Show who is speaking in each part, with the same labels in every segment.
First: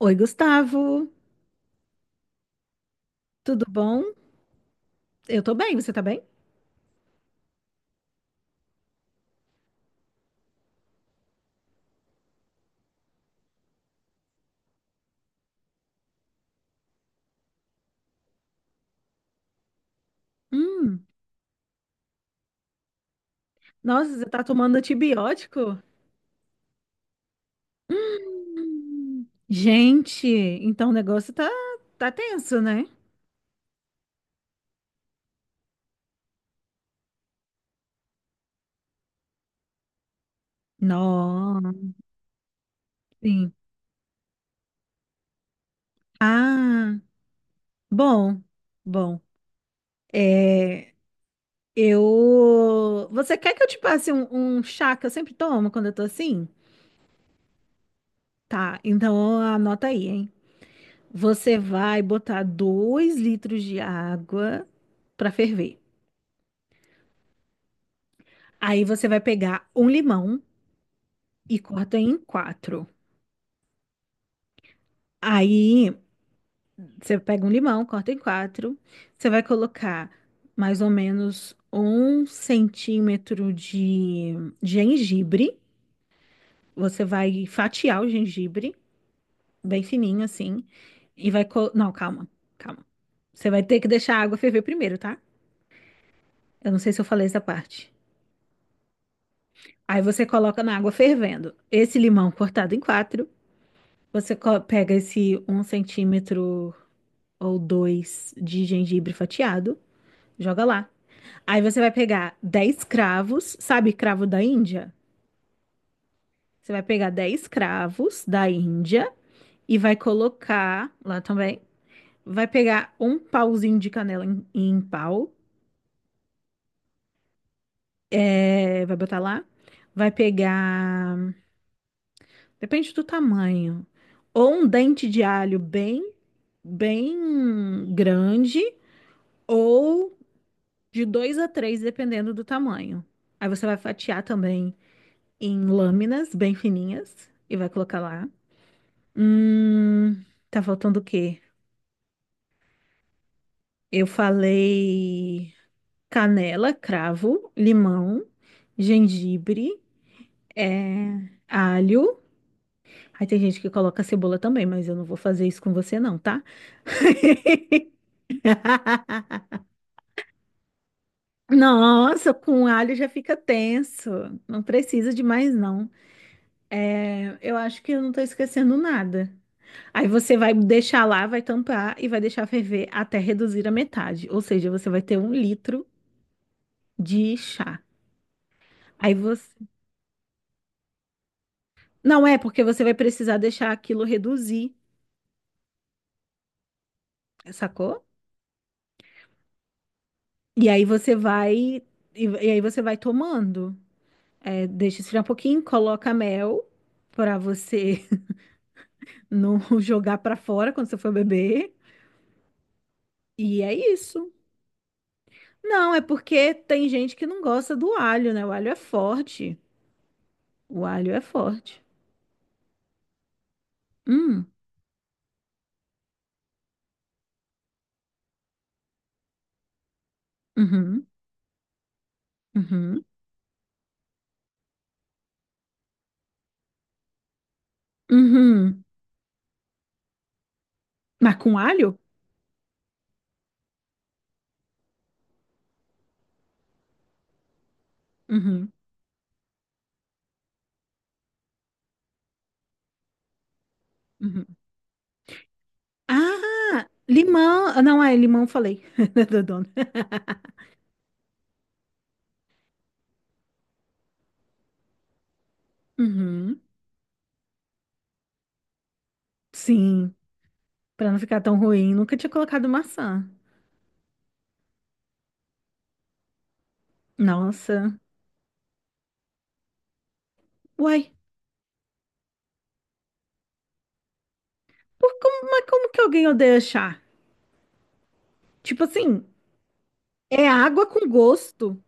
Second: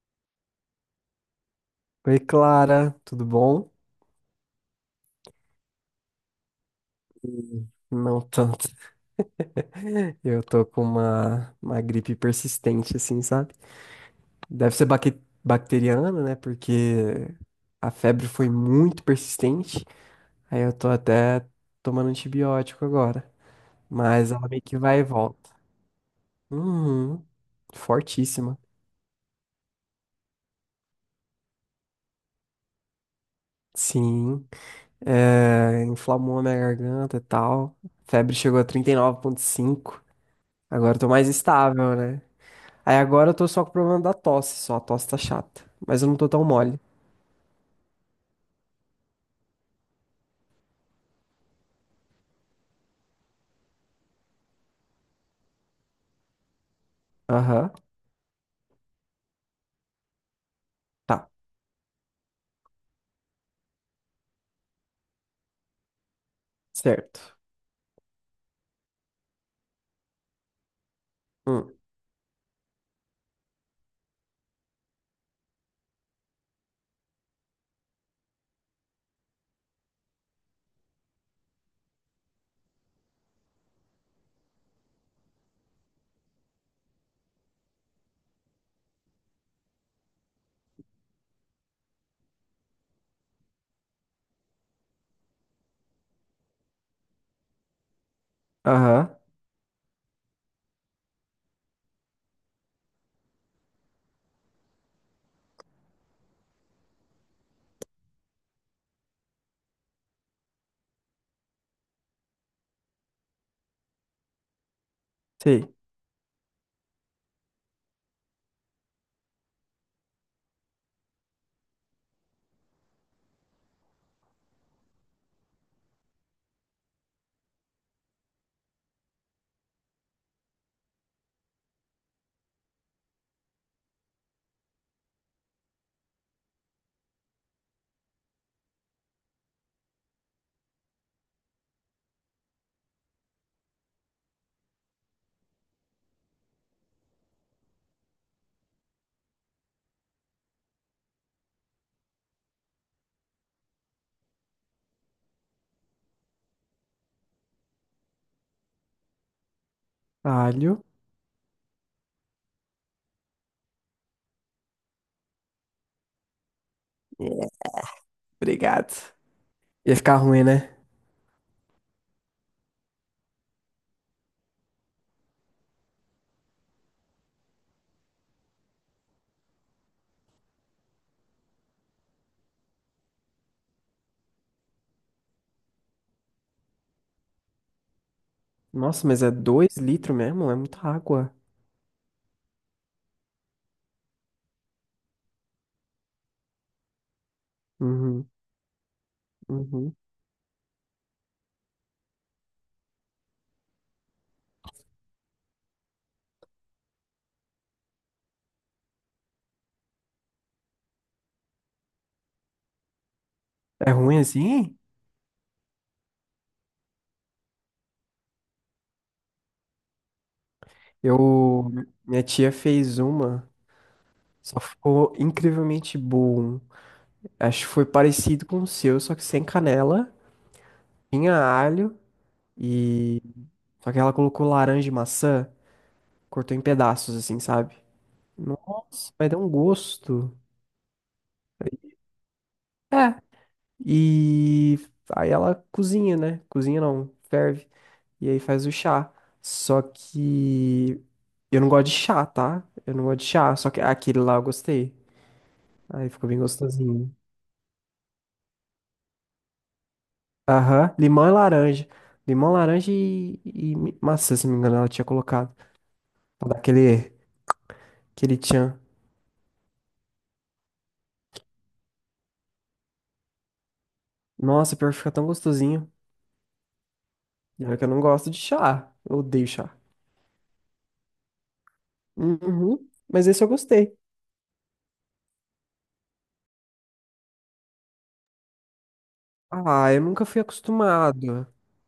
Speaker 1: Oi, Gustavo,
Speaker 2: Oi, Clara, tudo
Speaker 1: tudo
Speaker 2: bom?
Speaker 1: bom? Eu tô bem, você tá bem?
Speaker 2: Não tanto. Eu tô com uma gripe persistente, assim, sabe? Deve ser bacteriana, né? Porque a febre foi muito persistente. Aí eu tô
Speaker 1: Hum,
Speaker 2: até tomando antibiótico agora.
Speaker 1: nossa, você
Speaker 2: Mas
Speaker 1: tá
Speaker 2: ela meio
Speaker 1: tomando
Speaker 2: que vai e volta.
Speaker 1: antibiótico?
Speaker 2: Uhum, fortíssima.
Speaker 1: Gente, então o negócio tá tenso, né?
Speaker 2: Sim. É, inflamou a minha garganta e tal. Febre chegou a 39,5. Agora eu tô mais
Speaker 1: Nossa,
Speaker 2: estável, né? Aí agora eu tô
Speaker 1: sim.
Speaker 2: só com o problema da tosse, só a tosse tá chata. Mas eu não tô tão mole.
Speaker 1: Ah, bom, bom. É, eu. Você quer que eu te passe um chá que eu sempre tomo quando eu tô assim?
Speaker 2: Aham,
Speaker 1: Tá, então anota aí, hein?
Speaker 2: tá,
Speaker 1: Você vai botar 2 litros de água pra ferver.
Speaker 2: certo.
Speaker 1: Aí você vai pegar um limão e
Speaker 2: Hum,
Speaker 1: corta em quatro. Aí você pega um limão, corta em quatro. Você vai colocar mais ou menos 1 centímetro de gengibre. Você vai fatiar o gengibre, bem fininho assim. Não, calma, calma. Você vai ter que deixar a água ferver primeiro, tá? Eu não sei se eu falei essa parte.
Speaker 2: Aham,
Speaker 1: Aí você coloca na água fervendo esse limão cortado em quatro. Você pega esse 1 centímetro ou dois de gengibre fatiado, joga lá. Aí você vai pegar 10 cravos, sabe cravo da Índia?
Speaker 2: sei.
Speaker 1: Você vai pegar 10 cravos da Índia e vai colocar lá também. Vai pegar um pauzinho de canela em pau, vai botar lá. Vai pegar, depende do tamanho, ou um dente de alho bem, bem grande, ou de dois a três, dependendo do tamanho. Aí você vai fatiar também em lâminas bem fininhas e vai colocar lá. Hum, tá faltando o quê? Eu falei canela, cravo, limão, gengibre,
Speaker 2: Alho.
Speaker 1: é, alho. Aí tem gente que coloca cebola também, mas eu não vou fazer isso com você não, tá?
Speaker 2: É, obrigado. Ia ficar ruim, né?
Speaker 1: Nossa, com alho já fica tenso. Não precisa de mais não. É, eu acho que eu não tô esquecendo nada. Aí você vai deixar lá, vai tampar e vai deixar ferver até reduzir a metade. Ou seja, você vai ter 1 litro de chá.
Speaker 2: Nossa,
Speaker 1: Aí
Speaker 2: mas é
Speaker 1: você.
Speaker 2: dois litros mesmo? É muita água.
Speaker 1: Não é, porque você vai precisar deixar aquilo reduzir, sacou?
Speaker 2: Uhum, uhum.
Speaker 1: E aí você vai. E aí você vai tomando. É, deixa esfriar um pouquinho, coloca mel pra você não jogar pra fora quando você for beber. E é
Speaker 2: É ruim
Speaker 1: isso.
Speaker 2: assim?
Speaker 1: Não, é porque tem gente que não gosta do alho, né? O alho é forte. O alho é
Speaker 2: Eu.
Speaker 1: forte.
Speaker 2: Minha tia fez uma,
Speaker 1: Hum,
Speaker 2: só ficou incrivelmente bom. Acho que foi parecido com o seu, só que sem canela.
Speaker 1: uhum,
Speaker 2: Tinha alho
Speaker 1: uhum,
Speaker 2: e. Só que ela colocou laranja e maçã. Cortou em pedaços, assim, sabe?
Speaker 1: uhum.
Speaker 2: Nossa, mas dá um gosto.
Speaker 1: Mas com alho?
Speaker 2: É. E aí ela cozinha, né? Cozinha não, ferve. E aí faz o
Speaker 1: Uhum,
Speaker 2: chá. Só que eu não gosto de chá, tá? Eu não gosto de chá, só que aquele lá eu
Speaker 1: uhum.
Speaker 2: gostei. Aí ficou bem
Speaker 1: Ah,
Speaker 2: gostosinho.
Speaker 1: limão. Ah, não, é limão, falei. Do dono.
Speaker 2: Aham, limão e laranja. Limão, laranja e, maçã, se não me engano, ela tinha colocado. Pra dar
Speaker 1: Uhum,
Speaker 2: aquele tchan.
Speaker 1: sim, pra não ficar tão ruim, nunca tinha colocado maçã.
Speaker 2: Nossa, pior que fica tão gostosinho. E olha que eu
Speaker 1: Nossa.
Speaker 2: não gosto de chá. Eu odeio chá.
Speaker 1: Uai,
Speaker 2: Uhum. Mas esse eu gostei.
Speaker 1: mas como que alguém odeia chá? Tipo assim,
Speaker 2: Ah, eu nunca fui
Speaker 1: é água com
Speaker 2: acostumado.
Speaker 1: gosto.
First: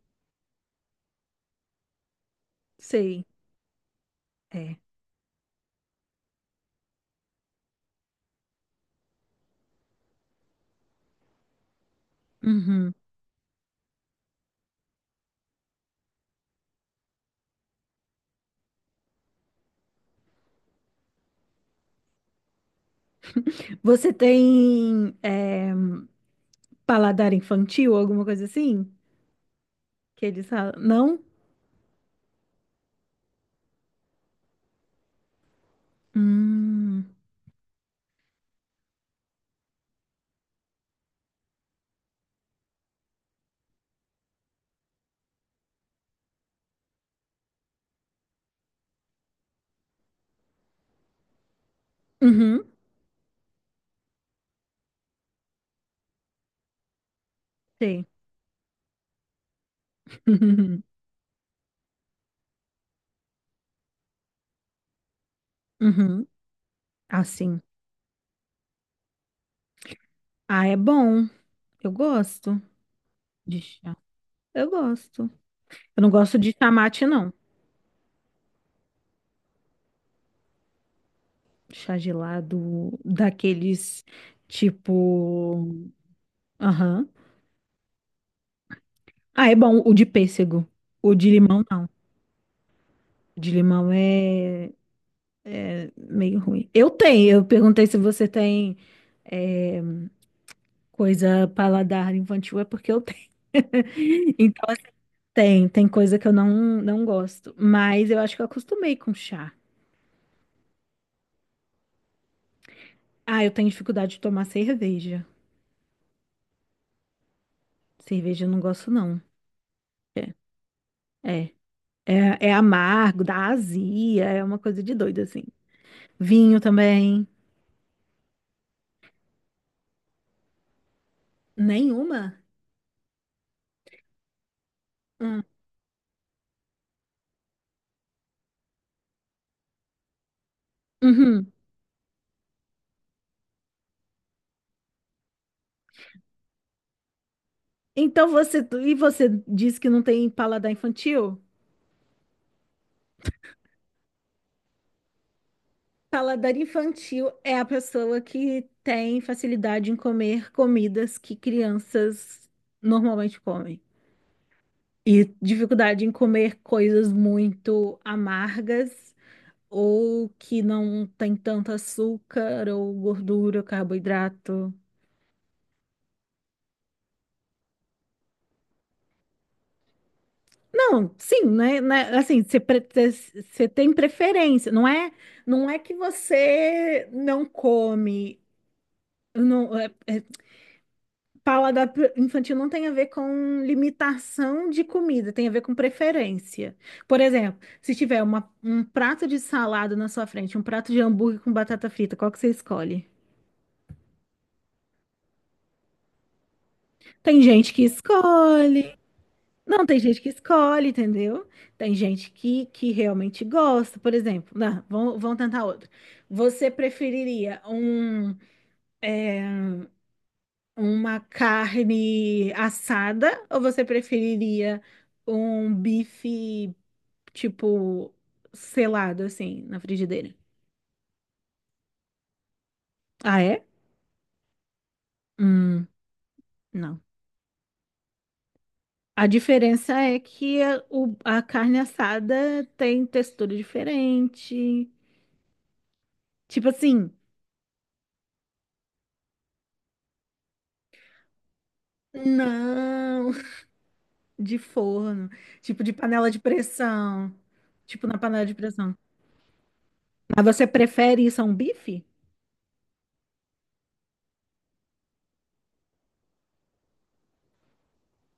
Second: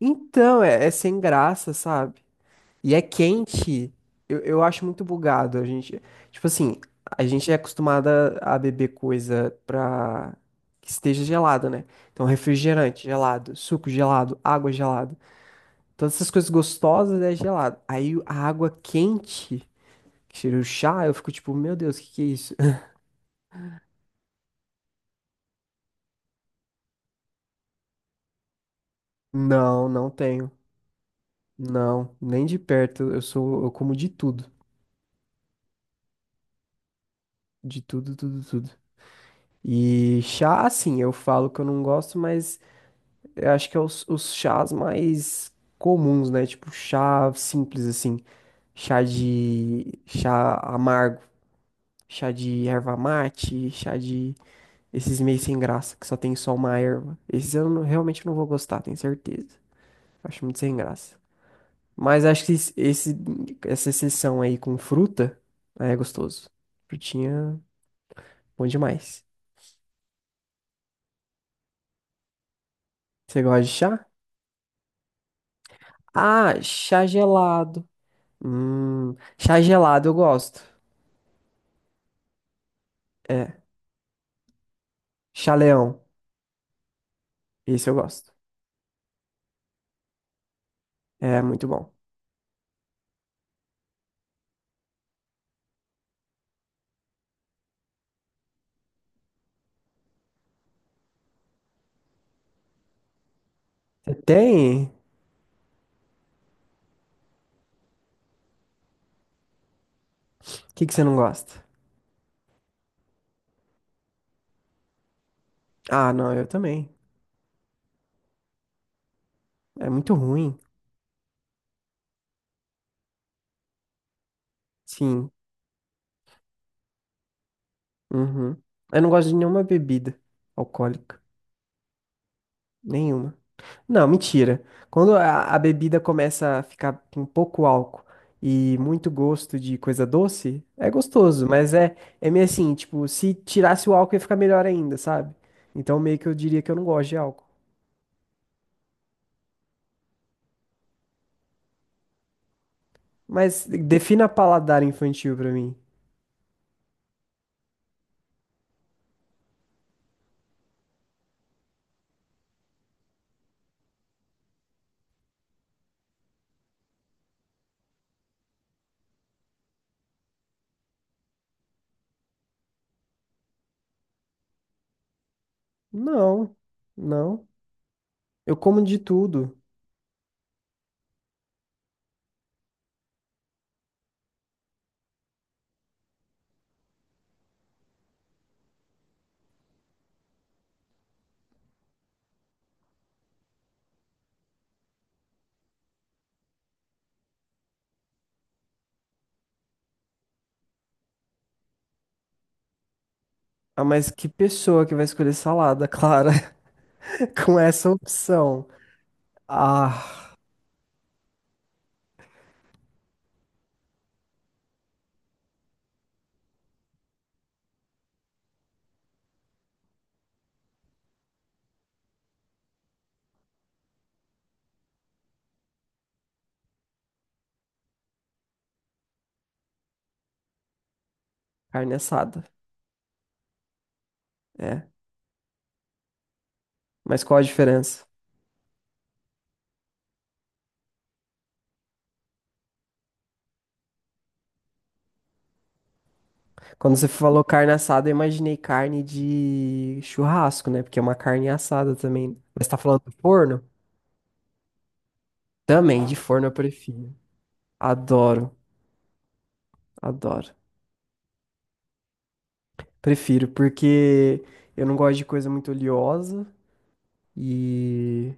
Speaker 2: Então, é sem graça, sabe? E é
Speaker 1: Sei,
Speaker 2: quente. Eu
Speaker 1: é.
Speaker 2: acho muito bugado. A gente, tipo assim, a gente é acostumada a beber coisa pra que esteja gelada, né? Então,
Speaker 1: Uhum.
Speaker 2: refrigerante gelado, suco gelado, água gelada. Todas essas coisas gostosas é gelado. Aí a água quente, que cheira o chá, eu fico tipo, meu Deus, o que que é isso?
Speaker 1: Você tem paladar infantil, alguma coisa assim?
Speaker 2: Não, não
Speaker 1: Que eles
Speaker 2: tenho.
Speaker 1: falam, não?
Speaker 2: Não, nem de perto. Eu sou, eu como
Speaker 1: Hum.
Speaker 2: de tudo, tudo, tudo. E chá, assim, eu falo que eu não gosto, mas eu acho que é os chás mais comuns, né? Tipo chá simples, assim, chá amargo, chá
Speaker 1: Uhum.
Speaker 2: de erva mate, chá de esses meio sem graça que só tem só uma erva. Esses eu não-
Speaker 1: Sei.
Speaker 2: realmente não vou gostar, tenho certeza. Acho muito sem graça. Mas acho que essa exceção aí com fruta aí é
Speaker 1: Uhum.
Speaker 2: gostoso. Frutinha,
Speaker 1: Assim.
Speaker 2: bom demais.
Speaker 1: Ah, é bom. Eu gosto
Speaker 2: Você
Speaker 1: de
Speaker 2: gosta de
Speaker 1: chá.
Speaker 2: chá?
Speaker 1: Eu gosto. Eu não gosto de
Speaker 2: Ah,
Speaker 1: chá mate,
Speaker 2: chá
Speaker 1: não.
Speaker 2: gelado. Chá gelado eu gosto.
Speaker 1: Chá gelado,
Speaker 2: É,
Speaker 1: daqueles
Speaker 2: chá
Speaker 1: tipo.
Speaker 2: leão.
Speaker 1: Aham.
Speaker 2: Esse eu gosto.
Speaker 1: Ah, é bom o de pêssego. O de
Speaker 2: É
Speaker 1: limão,
Speaker 2: muito
Speaker 1: não.
Speaker 2: bom.
Speaker 1: O de limão é meio ruim. Eu tenho. Eu perguntei se você tem é, coisa paladar infantil, é porque eu tenho.
Speaker 2: Você
Speaker 1: Então, assim,
Speaker 2: tem? O
Speaker 1: tem coisa que eu não, não gosto, mas eu acho que eu acostumei com chá.
Speaker 2: que que você não gosta?
Speaker 1: Ah, eu tenho dificuldade de tomar cerveja.
Speaker 2: Ah, não, eu também.
Speaker 1: Cerveja eu não gosto, não.
Speaker 2: É muito ruim.
Speaker 1: É, é amargo, dá azia, é uma coisa de doido,
Speaker 2: Sim.
Speaker 1: assim. Vinho também.
Speaker 2: Uhum. Eu não gosto de nenhuma bebida alcoólica.
Speaker 1: Nenhuma?
Speaker 2: Nenhuma. Não, mentira. Quando
Speaker 1: Hum.
Speaker 2: a bebida começa a ficar com pouco álcool e muito gosto de coisa doce, é gostoso,
Speaker 1: Uhum.
Speaker 2: mas é meio assim, tipo, se tirasse o álcool ia ficar melhor ainda, sabe? Então meio que eu diria que eu não gosto de álcool.
Speaker 1: Então e você diz que não tem paladar infantil?
Speaker 2: Mas defina paladar infantil pra mim.
Speaker 1: Paladar infantil é a pessoa que tem facilidade em comer comidas que crianças normalmente comem. E dificuldade em comer coisas muito amargas ou que não tem tanto açúcar ou gordura, carboidrato.
Speaker 2: Não, não. Eu como de tudo.
Speaker 1: Não, sim, né? Assim, você tem preferência. Não é que você não come. Não, é paladar infantil não tem a ver com limitação de comida, tem a ver com preferência. Por exemplo, se tiver um prato de salada na sua frente, um prato de hambúrguer com batata frita, qual que você escolhe?
Speaker 2: Ah, mas que pessoa que vai escolher salada, Clara,
Speaker 1: Tem
Speaker 2: com
Speaker 1: gente que
Speaker 2: essa opção?
Speaker 1: escolhe. Não, tem gente que
Speaker 2: Ah,
Speaker 1: escolhe, entendeu? Tem gente que realmente gosta. Por exemplo, não, vamos tentar outro. Você preferiria uma carne assada ou você preferiria um bife? Tipo, selado assim na frigideira.
Speaker 2: carne assada.
Speaker 1: Ah, é?
Speaker 2: É.
Speaker 1: Hum, não.
Speaker 2: Mas qual a diferença?
Speaker 1: A diferença é que a carne assada tem textura diferente. Tipo
Speaker 2: Quando você
Speaker 1: assim,
Speaker 2: falou carne assada, eu imaginei carne de churrasco, né? Porque é uma carne assada também. Mas tá falando do
Speaker 1: não,
Speaker 2: forno?
Speaker 1: de forno, tipo de
Speaker 2: Também, de
Speaker 1: panela de
Speaker 2: forno eu prefiro.
Speaker 1: pressão. Tipo na panela de
Speaker 2: Adoro,
Speaker 1: pressão. Mas
Speaker 2: adoro.
Speaker 1: você prefere isso a um bife?
Speaker 2: Prefiro, porque eu não gosto de coisa muito oleosa e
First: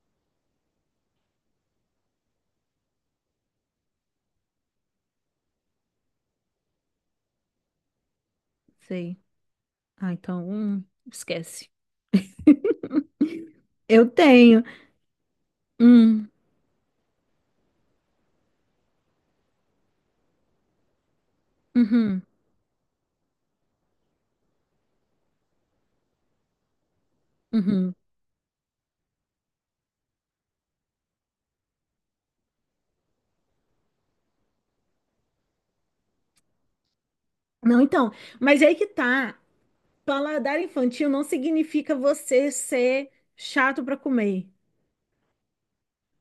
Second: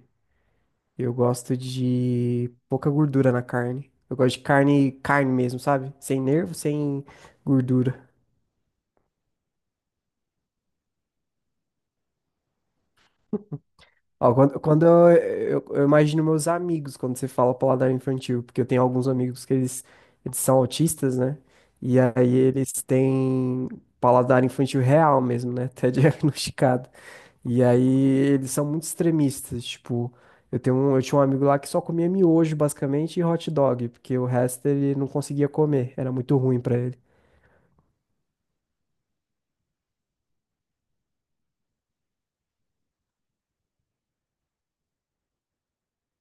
Speaker 2: eu gosto de pouca gordura na carne. Eu gosto de carne, carne mesmo, sabe? Sem nervo, sem gordura.
Speaker 1: Sei. Ah, então, esquece. Eu
Speaker 2: Ó, quando,
Speaker 1: tenho.
Speaker 2: quando eu, eu, eu imagino
Speaker 1: Hum,
Speaker 2: meus amigos quando você fala paladar infantil, porque eu tenho alguns amigos eles são autistas, né? E
Speaker 1: uhum,
Speaker 2: aí eles têm paladar infantil real mesmo, né? Até diagnosticado. E aí
Speaker 1: uhum.
Speaker 2: eles são muito extremistas, tipo, eu tinha um amigo lá que só comia miojo basicamente e hot dog, porque o resto ele não conseguia comer, era muito ruim pra ele.
Speaker 1: Não, então, mas aí que tá. Paladar infantil não significa você ser chato para comer.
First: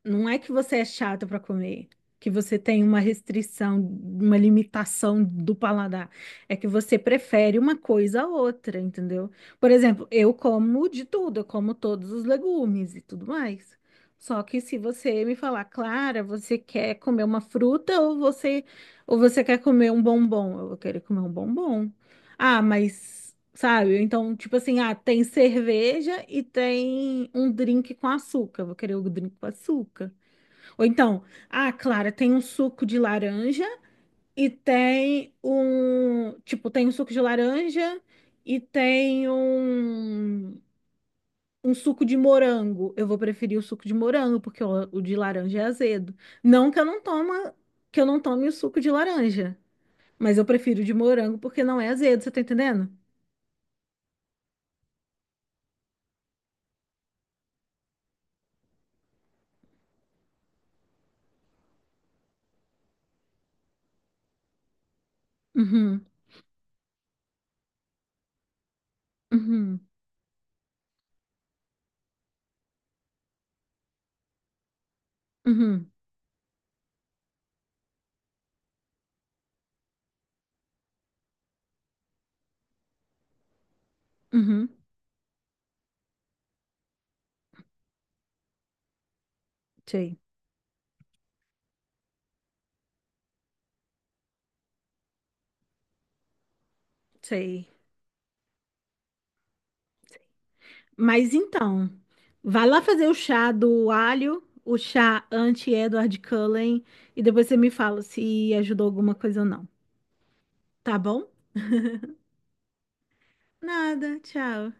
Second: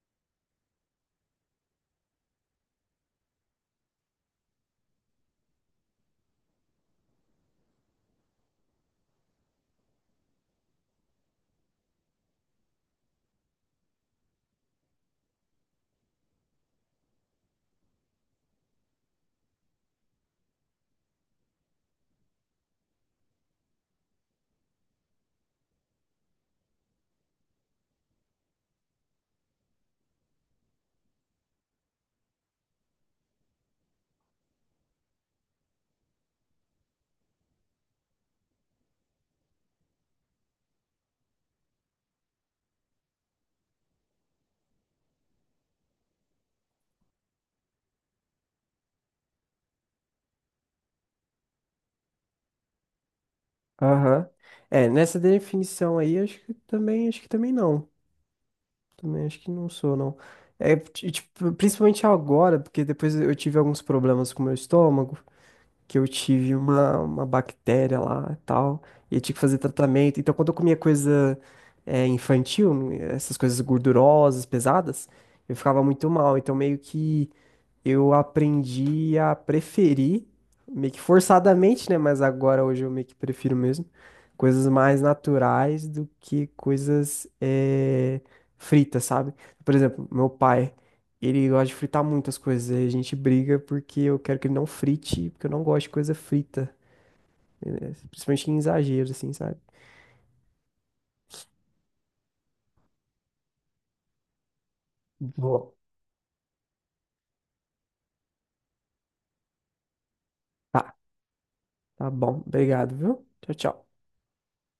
Speaker 1: Não é que você é chato para comer, que você tem uma restrição, uma limitação do paladar. É que você prefere uma coisa a outra, entendeu? Por exemplo, eu como de tudo, eu como todos os legumes e tudo mais. Só que se você me falar, Clara, você quer comer uma fruta ou você quer comer um bombom? Eu vou querer comer um bombom. Ah, mas sabe? Então, tipo assim, ah, tem cerveja e tem um drink com açúcar. Vou querer o drink com açúcar. Ou então, ah, Clara, tem um suco de laranja e tem um, tipo, tem um suco de laranja e tem um suco de morango. Eu vou preferir o suco de morango, porque o de laranja é azedo. Não que eu não toma, que eu não tome o suco de laranja, mas eu prefiro o de morango porque não é azedo, você tá entendendo?
Speaker 2: Aham. É, nessa definição aí, acho que também não. Também acho que não sou, não. É, e, tipo, principalmente agora, porque depois eu tive alguns problemas com o meu estômago, que
Speaker 1: Uhum,
Speaker 2: eu tive uma bactéria lá e tal, e eu tinha que fazer
Speaker 1: uhum,
Speaker 2: tratamento. Então, quando eu comia coisa infantil, essas coisas gordurosas, pesadas, eu ficava
Speaker 1: uhum.
Speaker 2: muito mal. Então, meio que eu aprendi a preferir, meio que forçadamente, né? Mas agora hoje eu meio que prefiro mesmo, coisas
Speaker 1: Uhum,
Speaker 2: mais naturais do que coisas fritas, sabe? Por exemplo,
Speaker 1: sei,
Speaker 2: meu pai, ele gosta de fritar muitas coisas, aí a gente briga porque eu quero que ele não frite, porque eu não gosto de coisa frita,
Speaker 1: sei.
Speaker 2: principalmente em exagero, assim, sabe?
Speaker 1: Mas então, vai lá fazer o chá do alho, o chá
Speaker 2: Boa.
Speaker 1: anti-Edward Cullen, e depois você me fala se ajudou alguma coisa ou não.
Speaker 2: Tá,
Speaker 1: Tá bom?
Speaker 2: tá bom, obrigado, viu? Tchau, tchau.
Speaker 1: Nada, tchau.